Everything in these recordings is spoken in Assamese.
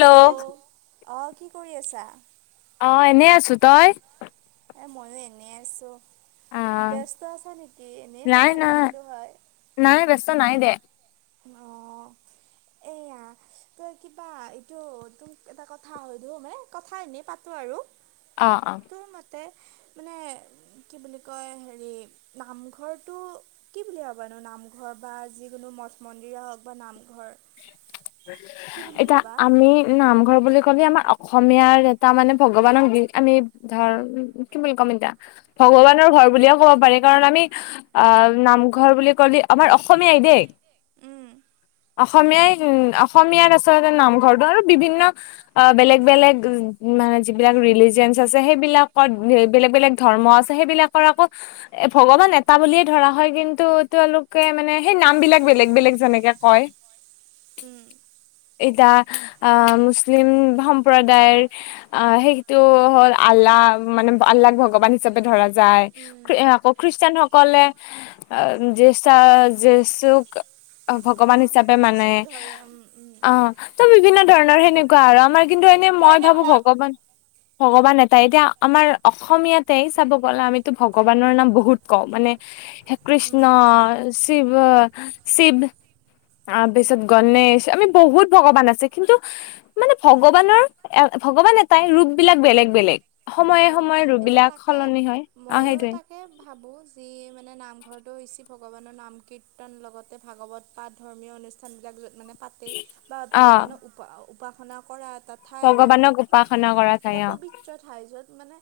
হেল্ল' অ কি কৰি আছা অ এনেই আছো তই এ ময়ো এনে আছো অ ব্যস্ত আছা নিকি এনেই নাই কথা নাই পাতিলো হয় নাই ব্যস্ত নাই দে অ এই তই কিবা এইটো তোক এটা কথা সোধোঁ মানে কথা এনেই পাতোঁ আৰু অ অ তে মানে কি বুলি কয় হেৰি নামঘৰটো কি বুলি ভাবা নামঘৰ বা যিকোনো মঠ মন্দিৰে হওক বা নাম এতিয়া ভাবা আমি নামঘৰ বুলি কলে আমাৰ অসমীয়াৰ এটা মানে ভগৱানক দি আমি ধৰ কি বুলি ক'ম এতিয়া ভগৱানৰ ঘৰ বুলিয়ে ক'ব পাৰি কাৰণ আমি আহ নামঘৰ বুলি কলে আমাৰ অসমীয়াই দেই উম অসমীয়াই উ অসমীয়াৰ আচলতে নামঘৰটো আৰু বিভিন্ন বেলেগ বেলেগ মানে যিবিলাক ৰিলিজিয়েনছ আছে সেইবিলাকত বেলেগ বেলেগ ধৰ্ম আছে সেইবিলাকৰ আকৌ এ ভগৱান এটা বুলিয়ে ধৰা হয় কিন্তু তেওঁলোকে মানে সেই নাম বিলাক বেলেগ বেলেগ যেনেকে কয় উম। [unintelligible] মুছলিম সম্প্ৰদায়ৰ সেইটো হ'ল আল্লা। অ মানে আল্লাক ভগৱান হিচাপে ধৰা যাই, উম খ্ৰী আকৌ খ্ৰীষ্টানসকলে অ [unintelligible] জিচুক ভগৱান হিচাপে মানে যীশুক ধৰে উম। অ ত বিভিন্ন ধৰণৰ সেনেকুৱা আৰু আমাৰ কিন্তু এনে মই ভাবো ভগৱান ভগৱান এটাই এতিয়া আমাৰ অসমীয়াতে চাব গ'লে আমিতো ভগৱানৰ নাম বহুত কওঁ মানে কৃষ্ণ উম শিৱ শিৱ। তাৰপিছত গণেশ আমি বহুত ভগৱান আছে কিন্তু মানে ভগৱানৰ এ ভগৱান এটাই ৰূপবিলাক বেলেগ বেলেগ সময়ে অঁ সময়ে ৰূপ এতিয়া বিলাক তাকে সলনি হয় অ ময়ো সেইটোৱে তাকে ভাবো যি মানে নামঘৰটো ৰিচিপ ভগৱানৰ নাম কীৰ্তন লগতে ভাগৱত পাঠ ধৰ্মীয় অনুষ্ঠানবিলাক য'ত মানে পাতে বা অ ভগৱানক উপ উপাসনা কৰাত ভগৱানক উপাসনা কৰা ঠাই অ। পবিত্ৰ ঠাই য'ত মানে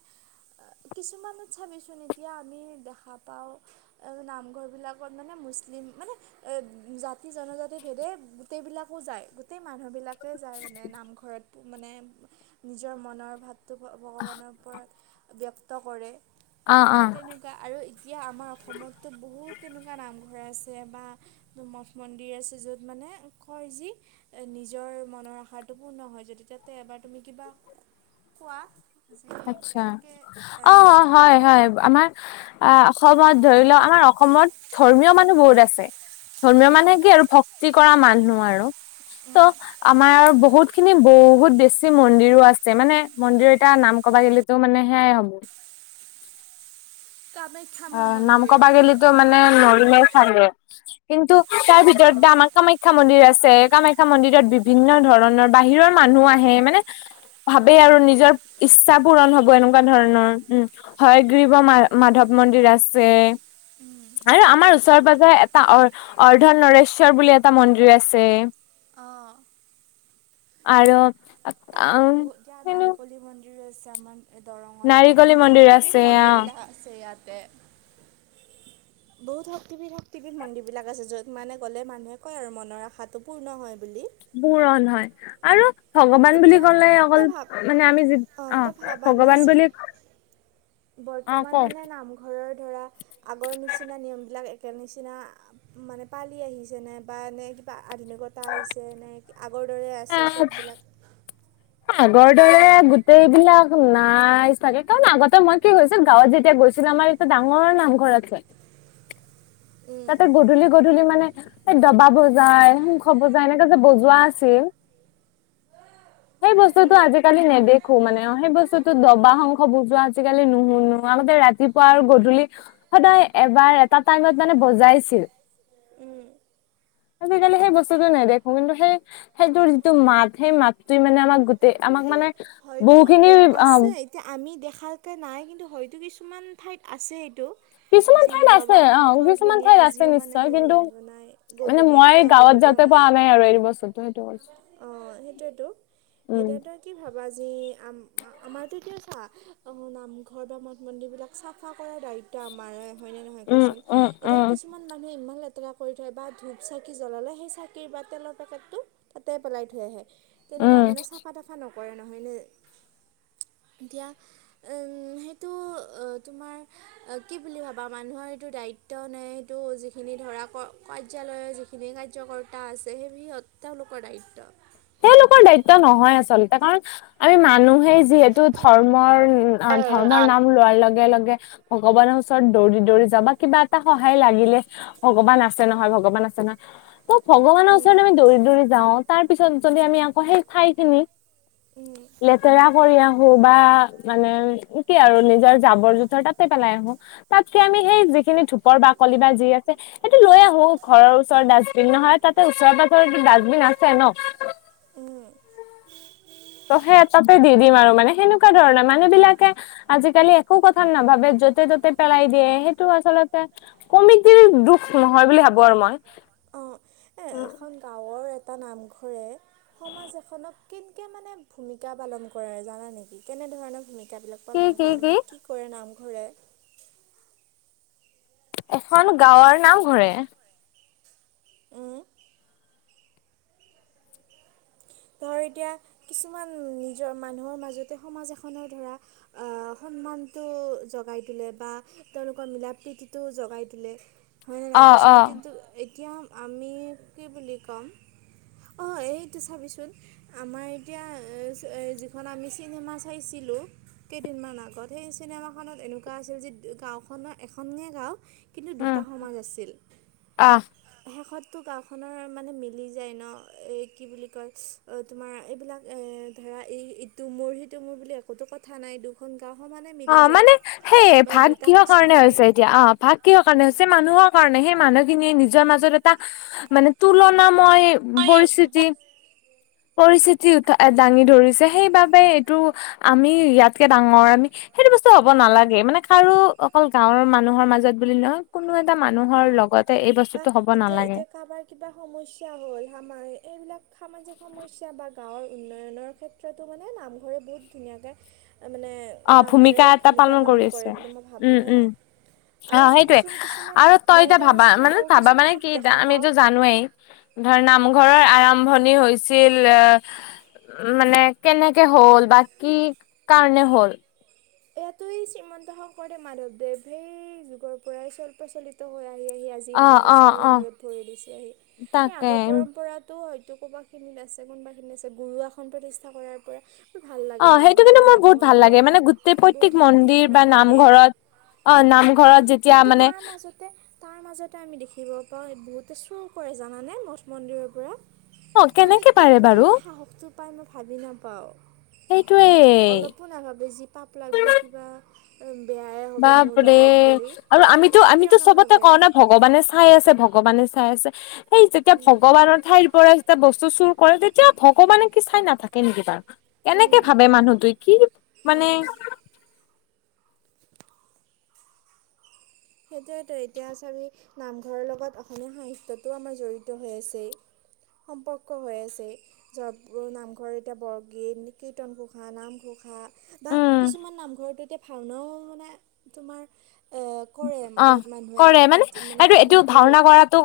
কিছুমানত চাবিচোন এতিয়া আমি দেখা পাওঁ নামঘৰবিলাকত মানে মুচ মানে জাতি জনজাতি ভেদে গোটেইবিলাকো যায় গোটেই মানুহবিলাক তাতে যায় মানে নামঘৰত মানে নিজৰ মনৰ ভাৱটো ভগৱানক ব্যক্ত কৰে অ অ বা তেনেকুৱা আৰু এতিয়া আমাৰ অসমততো বহুত তেনেকুৱা নামঘৰ আছে বা মঠ মন্দিৰ আছে য'ত মানে মানে কয় যি নিজৰ মনৰ আশাটো পূৰ্ণ হয় যদি তাতে এবাৰ তুমি কিবা কোৱা যি আতছা কেনেকে এ অ কি হয় হয় আমাৰ অ অসমত ধৰি লওক আমাৰ অসমত ধৰ্মীয় মানুহ বহুত আছে। ধৰ্মীয় মানে কি আৰু ভক্তি কৰা মানুহ আৰু ত' আমাৰ বহুত খিনি বহুত বেছি মন্দিৰো আছে মানে মন্দিৰ এটা নাম [unintelligible] মানে সেয়াই হ'ব। কামাখ্যা অ, মা নাম মন্দিৰ কবাগেলিতো মানে নৰিমে চাগে কিন্তু তাৰ ভিতৰত অ বা আমাৰ কামাখ্যা মন্দিৰ আছে। কামাখ্যা মন্দিৰত বিভিন্ন ধৰণৰ বাহিৰৰ মানুহ আহে মানে ভাবেই আৰু নিজৰ ইচ্ছা পূৰণ হ'ব এনেকুৱা ধৰণৰ উম, হয় গ্ৰীব মা মাধৱ মন্দিৰ আছে। আৰু আমাৰ ওচৰে পাজৰে এটা অ, অৰ্ধ নৰেশ্বৰ বুলি এটা মন্দিৰ আছে। অ', আৰু তাকেতো অ'- বহুত দিয়া নাৰিকলী কিনো মন্দিৰো আছে আমাৰ দৰঙত। এতিয়া বহুত মন্দিৰ শক্তিপীঠ আছে অ মন্দিৰবিলাক আছে ইয়া তে। বহুত শক্তিপীঠ - শক্তিপীঠ মন্দিৰবিলাক আছে, য'ত মানে গ'লে মানুহে কয় আৰু মনৰ আশাটো পূৰ্ণ হয় বুলি। পূৰণ হয় আৰু ভগৱান বুলি এতিয়া ক'লে অকল তই ভাব মানে আমি যি- অ' তই ভাবানে ভগৱান যি বুলি অ বৰ্তমান কওঁ মানে নামঘৰৰ ধৰা আগৰ নিচিনা নিয়মবিলাক একে নিচিনা মানে পালি আহিছেনে বা নে কিবা আধুনিকতা আহিছে নে আগৰ দৰে আছে চববিলাক আগৰ দৰে গোটেইবিলাক নাই চাগে, কাৰণ আগতে মই কি হৈছে গাঁৱত যেতিয়া গৈছিলো আমাৰ এটা ডাঙৰ নামঘৰ আছে উম, তাতে গধূলি গধূলি মানে ডবা বজায়, শংখ বজায়, এনেকে যে বজোৱা আছিল [inaudible] সেই বস্তুটো উম, আজিকালি নেদেখো মানে, অ সেই বস্তুতো ডবা, শংখ বজোৱা আজিকালি নোহোৱা ৰাতিপুৱা আৰু গধূলি সদায় এবাৰ এটা টাইমত মানে বজাইছিল। [inaudible] আজিকালি সেই বস্তুটো নেদেখো, কিন্তু সেই সেইটোৰ যিটো মাত, সেই মাতটোৱে মানে আমাক গোটেই, আমাক কিন্তু মানে হয়তো বহুখিনি এ অ আছে, এতিয়া আমি দেখ খাওঁতে নাই, কিন্তু হয়তো কিছুমান ঠাইত আছে এইটো কিছুমান যি ঠাইত আছে ডবা অ শংখৰ কিছুমান ধ্বনি ঠাইত আছে আজিও মানে নিশ্চয় ৰজনজনাই গধূলি, পুৱা গধূলি। তাতে পাওঁ আমি আৰু এইটো বস্তু, তুমি [unintelligible] অ' সেইটোৱেটো, এতিয়া তই কি ভাব আজি আমাৰতো এতিয়া চা, নামঘৰ বা মঠ মন্দিৰ বিলাক চাফা কৰাৰ দায়িত ত আমাৰে, হয় নে নহয় ক উম চোন, উম এতিয়া উম কিছুমান মানুহে ইমান লেত তেৰা কৰি থয়, বা ধূপ চাকি জ্বলালে সেই চাকি বা তেলৰ পেকেটটো তাতে পেলাই থৈ আহে। তেনেকুৱা উম মানে চাফা তাফা নকৰে নহয়নে এতিয়া সেইটো, তোমাৰ কি বুলি ভাবা মানুহৰ এইটো দায়িত ত নে সেইটো যিখিনি ধৰা ক কাৰ্যালয়ৰ যিখিনি কাৰ্যকৰ্তা আছে, সেই‌ সিহঁত লোকৰ দায়িত্ব তেওঁলোকৰ দায়িত্ব নহয় আচলতে কাৰণ আমি মানুহ সেই যিহেতু ধৰ্মৰ ধৰ্মৰ নাম লোৱাৰ লগে লগে ভগৱানৰ ওচৰত দৌৰি দৌৰি যাওঁ বা কিবা এটা সহায় লাগিলে ভগৱান আছে নহয় ভগৱান আছ ছেনা ত ভগৱানৰ উম ওচৰৰত আমি দৌৰি দৌৰি যাওঁ তাৰ পিছত যদি আমি আকৌ সেই ঠাই খিনি উম, লেতেৰা কৰি আহো বা মানে কি আৰু নিজৰ জাবৰ জোথৰ তাতে পেলাই আহো তাতকে আমি আমি সেই যিখিনি ধুপৰ বাকলি বা যি আছে সেইটো লৈ আহো ঘৰৰ ওচৰৰ ডাষ্টবিন নহয় তাতে ওচৰ পাছৰ টো ডাষ্টিন আছে ন উম ত সেই তাতে দি দিম আৰু মানে সেনেকুৱা ধৰণে মানুহ বিলাকে আজিকালি একো কথাত নাভাবে য'তে ত'তে পেলাই দিয়ে সেইটো আচলতে কমিটিৰ দুখ নহয় বুলি ভাবো আৰু ময় অঁ এ উম এখন গাঁৱৰ এটা নামঘৰে সমাজ এখনক কেনকে মানে ভূমিকা পালন কৰে জানা নেকি কেনে নে ধৰণৰ ভূমিকাবিলাক পালন কৰে মানে কি কৰে নামঘৰে এখন গাঁৱৰ নামঘৰে উম ধৰ এতিয়া কিছুমান নিজৰ মানুহৰ মাজতে সমাজ এখনৰ ধৰা আহ সন্মানটো জগাই দিলে বা তেওঁলোকৰ মিলা প্ৰীতিটো জগাই তুলে হয় নাই অ নাই অ কচোন কিন্তু এই এতিয়া আমি কি বুলি ক'ম অ, এইটো চাবিচোন আমাৰ এতিয়া যিখন আমি চিনেমা চাইছিলোঁ কেইদিনমান আগত সেই চনে চিনেমাখনত এনেকুৱা আছিল যে গাওখনৰ এখনে গাও কিন্তু উম দুটা সমাজ আছিল আহ শেষত তো গাঁওখনৰ মানে মিলি যায় ন এই কি বুলি কয় অ, তোমাৰ এইবিলাক এ ধৰা এই ইটো মোৰ সিটো মোৰ বুলি একোতো কথা নাই দুখন গাঁও সমানে অ, মিলি যায় মানে সেই মানে ভাগ দুটা কিহৰ কাৰণে চুবুৰী হৈছে এতিয়া অ, ভাগ কিহৰ কাৰণে হৈছে মানুহৰ কাৰণে সেই মানুহখিনিয়ে নিজৰ মাজত এটা মানে তুলনাময় পৰিস্থিতি পৰিস্থিতি উঠ দাঙি ধৰিছে সেইবাবে এইটো আমি ইয়াতকে ডাঙৰ আমি সেইটো বস্তু হ'ব অঁ নালাগে মানে কাৰো অকল গাঁৱৰ মানুহৰ মাজত বুলি নহয় কোনো এ অ, বা এতিয়া নালাগে এতিয়া কাৰোবাৰ কিবা সমস্যা হ'ল সাৰ এইবিলাক সামাজিক সমস্যা বা গাঁৱৰ উন্নয়নৰ ক্ষেত্ৰতো মানে নামঘৰে বহুত ধুনীয়াকৈ মানে অ নামঘৰে ভূমিকা এটা ভূমিকা কৰি পালন আছে কৰে বুলি মই উম ভাবোঁ হে। উম আৰু অ', সেইটোৱে চাবিচোন কিছুমান আৰু মই তই এতিয়া ভাবা মানে চাওঁ ভাবা মানে কিছুমানত কি এটা দেখা আমিটো পাওঁ জানোৱেই ধৰ ন ঘৰৰ আৰম্ভণি হৈছিল উ, মানে কেনেকে হ'ল বা কি কাৰণে হ'ল। এয়াতো এই শ্ৰীমন্ত শংকৰদেৱ, মাধৱদেৱ সেই যুগৰ পৰাই চ্ল-পচলিত হৈ আ [unintelligible] অ ইমান অ বছৰ অ মূৰত ভৰি দিছেহি, হেই আগৰ তাকে পৰম্পৰাটো ক'বা খিনিত আছে কোনোবা খিনিত আছে গুৰু আসন প্ৰতিষ্ঠা কৰাৰ পৰা মোৰ ভাল লাগে অ', সেইটো নামঘৰ কিন্তু মোৰ মঠ বহুত ভাল মন্দিৰ লাগে মানে বহুত [unintelligible] মন্দিৰ শান্তিপূৰ্ণ বা ঠাই দেই নামঘৰত অ', নামঘৰত যেতিয়া কিন্তু মানে তাৰ মাজতে তাৰ মাজতে আমি দেখিব পাওঁ বহুতে চুৰ কৰে জানানে মঠ মন্দিৰৰ পৰা। অ মানে পাৰে কেনেকে বাৰু সাহসটো পাই মই ভাবি নাপাও। সেইটোৱে অলপো নাভাবে যি পাপ লাগব কিবা উ বাপৰে আৰু আমিতো কেতিয়াও আমিতো চবতে নাভাবে কওঁ ন ভগৱানে চাই আছে ভগৱানে চাই আছে সেই যেতিয়া উম, ভগৱানৰ ঠাইৰ পৰা এটা বস্তু চুৰ কৰে তেতিয়া ভগৱানে কি চাই নাথাকে নেকি বাৰ কেনেকে উম, ভাবে মানুহটৱে কি মানে অঁ সেইটোৱটো এতিয়া চাবি নামঘৰৰ লগত অসমীয়া সাহিত্যটো আমাৰ জড়িত হৈ আছেই। সম্পৰ্ক হৈ আছে [unintelligible] নামঘৰ এতিয়া বৰগীত, কীৰ্তন ঘোষা নামঘোষা বা উম কিছুমান নামঘৰ এতিয়া ভাওনাও মানে তোমাৰ এ কৰে অ', বহুত মানুহে কৰে মানে উদ- এইটো এইটো ভাওনাটো ভাওনা কৰাটো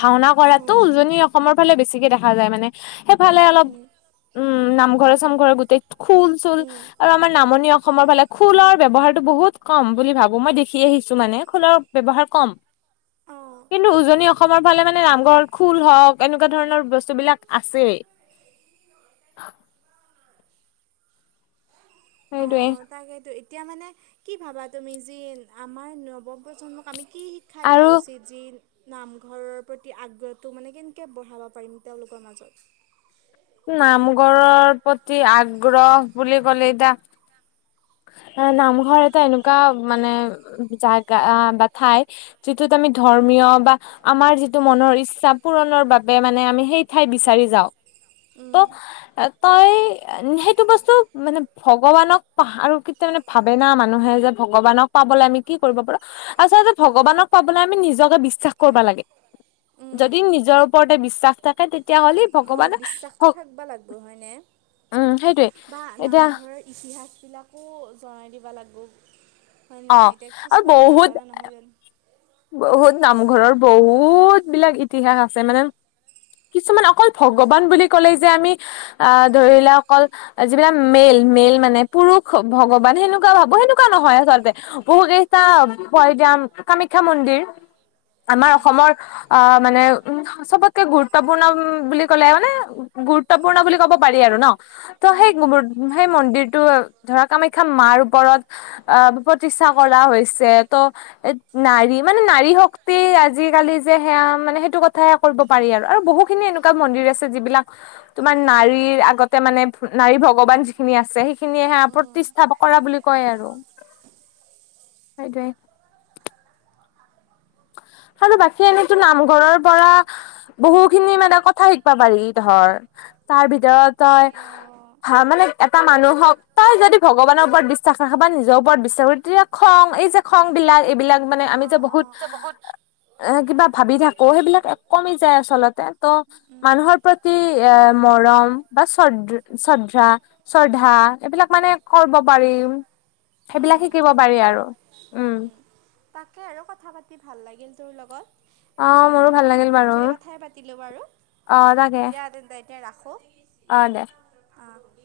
ভাওনা কৰাতো অঁ উজনি অসমৰ ফালে বেছিকে দেখা যায় মানে, সেইফালে অলপ উম, উম নামঘৰে চামঘৰে গোটেই খোল চুল উম, আৰু আমাৰ নামনি অসমৰ ফালে খুলৰ ব্যৱহাৰটো বহুত কম বুলি ভাবো মই দেখ দেখি আহিছো মানে খোলাৰ ব্যৱহাৰ কম অঁ কিন্তু উজনি অসমৰ ফালে মানে নামঘৰত খোল হওক এনেকুৱা ধৰণৰ বস্তুবিলাক আছেই [inaudible] সেইটোৱেই অ' তাকেতো এতিয়া মানে কি ভাবা তুমি যি আমাৰ নৱপ্ৰজন্মক আমি কি শিক্ষা দিয়া আৰু উচিত যি নামঘৰৰ প্ৰতি আগ্ৰহটো মানে কেনেকে বঢ়াব পাৰিম তেওঁলোকৰ মাজত নামঘৰৰ প্ৰতি আগ্ৰহ বুলি ক'লে এতিয়া [inaudible] অ' নামঘৰ এটা এনেকুৱা মানে জাগা বা ঠাই যিটোত আমি ধৰ্মী ধৰ্মীয় বা আমাৰ যিটো মনৰ ইচ্ছা পূৰণৰ বাবে মানে আমি সেই ঠাই বিচাৰি যাওঁ। উম, ত' তই সেইটো বস্তু মানে ভগৱানক [unintelligible] আৰু কেতিয়া মানে ভাবে না মানুহে যে ভগৱানক পাবলৈ আমি কি কৰিব পাৰো, আচলতে ভগৱানক পাবলে আমি নিজকে বিশ্বাস কৰবা লাগে, উম, যদি নিজৰ ওপৰতে বিশ্বাস থাকে তেতিয়া হলি অ' বিশ্বাসটো থাকবা লাগবো হয়নে, উম সেইটোৱে বা এতিয়া নামঘৰৰ ইতিহাস বিলাক আকৌ জনাই দিবা লাগবো, হয় নে অ নাই এতিয়া আৰু কিছুমানে বহুত নাজানে নহয় জান বহুত নামঘৰৰ বহুত বিলাক ইতিহাস আছে মানে কিছুমান অকল ভগৱান বুলি ক'লেই যে আমি এ ধৰি লোৱাঅকল যিবিলাক মেল মেইল মানে পুৰুষ ভগৱান সেনেকুৱা ভাবো সেনেকুৱা নহয় আচলতে বহু কেইটা প যাম কামাখ্যা মন্দিৰ। আমাৰ উম, অসমৰ অঁ মানে উ চবতকে গুৰুত্বপূৰ্ণ বুলি ক'লে মানে গুৰুত্বপূৰ্ণ বুলি ক'ব পাৰি আৰু ন' ত' সেই উম, গু সেই মন্দিৰটো ধৰা কামাখ্যা মা ওপৰত অ' প্ৰতিষ্ঠা কৰা হৈছে ত নাৰী মানে নাৰী শক্তি আজিকালি যে সেয়া মানে সেইটো কথাই কৰিব পাৰি আৰু আৰু বহুখিনি এনেকুৱা মন্দিৰ আছে যিবিলাক তোমাৰ নাৰীৰ আগতে মানে ফু নাৰী ভগৱান যিখিনি আছে সেইখিনি সেয়া উম। প্ৰতিষ্ঠা কৰা বুলি কয় আৰু। [unintelligible] সেই টোৱেই আৰু বাকী এনেইতু নামঘৰৰ পৰা বহু খিনি মানে, কথা শিকবা পাৰি ধৰ, তাৰ ভিতৰত তই অ', ভা মানে এটা মানুহক তই যদি ভগৱানৰ ওপৰত বিশ্বাস ৰাখা বা নিজৰ ওপৰত বিশ্বাস ৰাখা তেতিয়া খ ং এই যে খং বিলাক এইবিলাক মানে আমি অ', যে বহু অ', যে বহুত ভাবি থাকো সেইবিলাক এ কমি যায় আচলতে ত' মানুহৰ প্ৰতি এ মৰম বা চৰধ চতৰ্ধা শ্ৰদ্ধা এইবিলাক মানে কৰব পাৰিম। সেইবিলাক উম, শিক সেইটোৱেতো, উম। তাকে আৰু কথা পাতি ভাল লাগিল তোৰ লগত। অ আঁ মোৰো ভাল লাগিল বহুত বাৰু খিনি কথাই পাতিলো বাৰু। দিয়া তেন্তে এতিয়া ৰাখো। অঁ দে। অ'।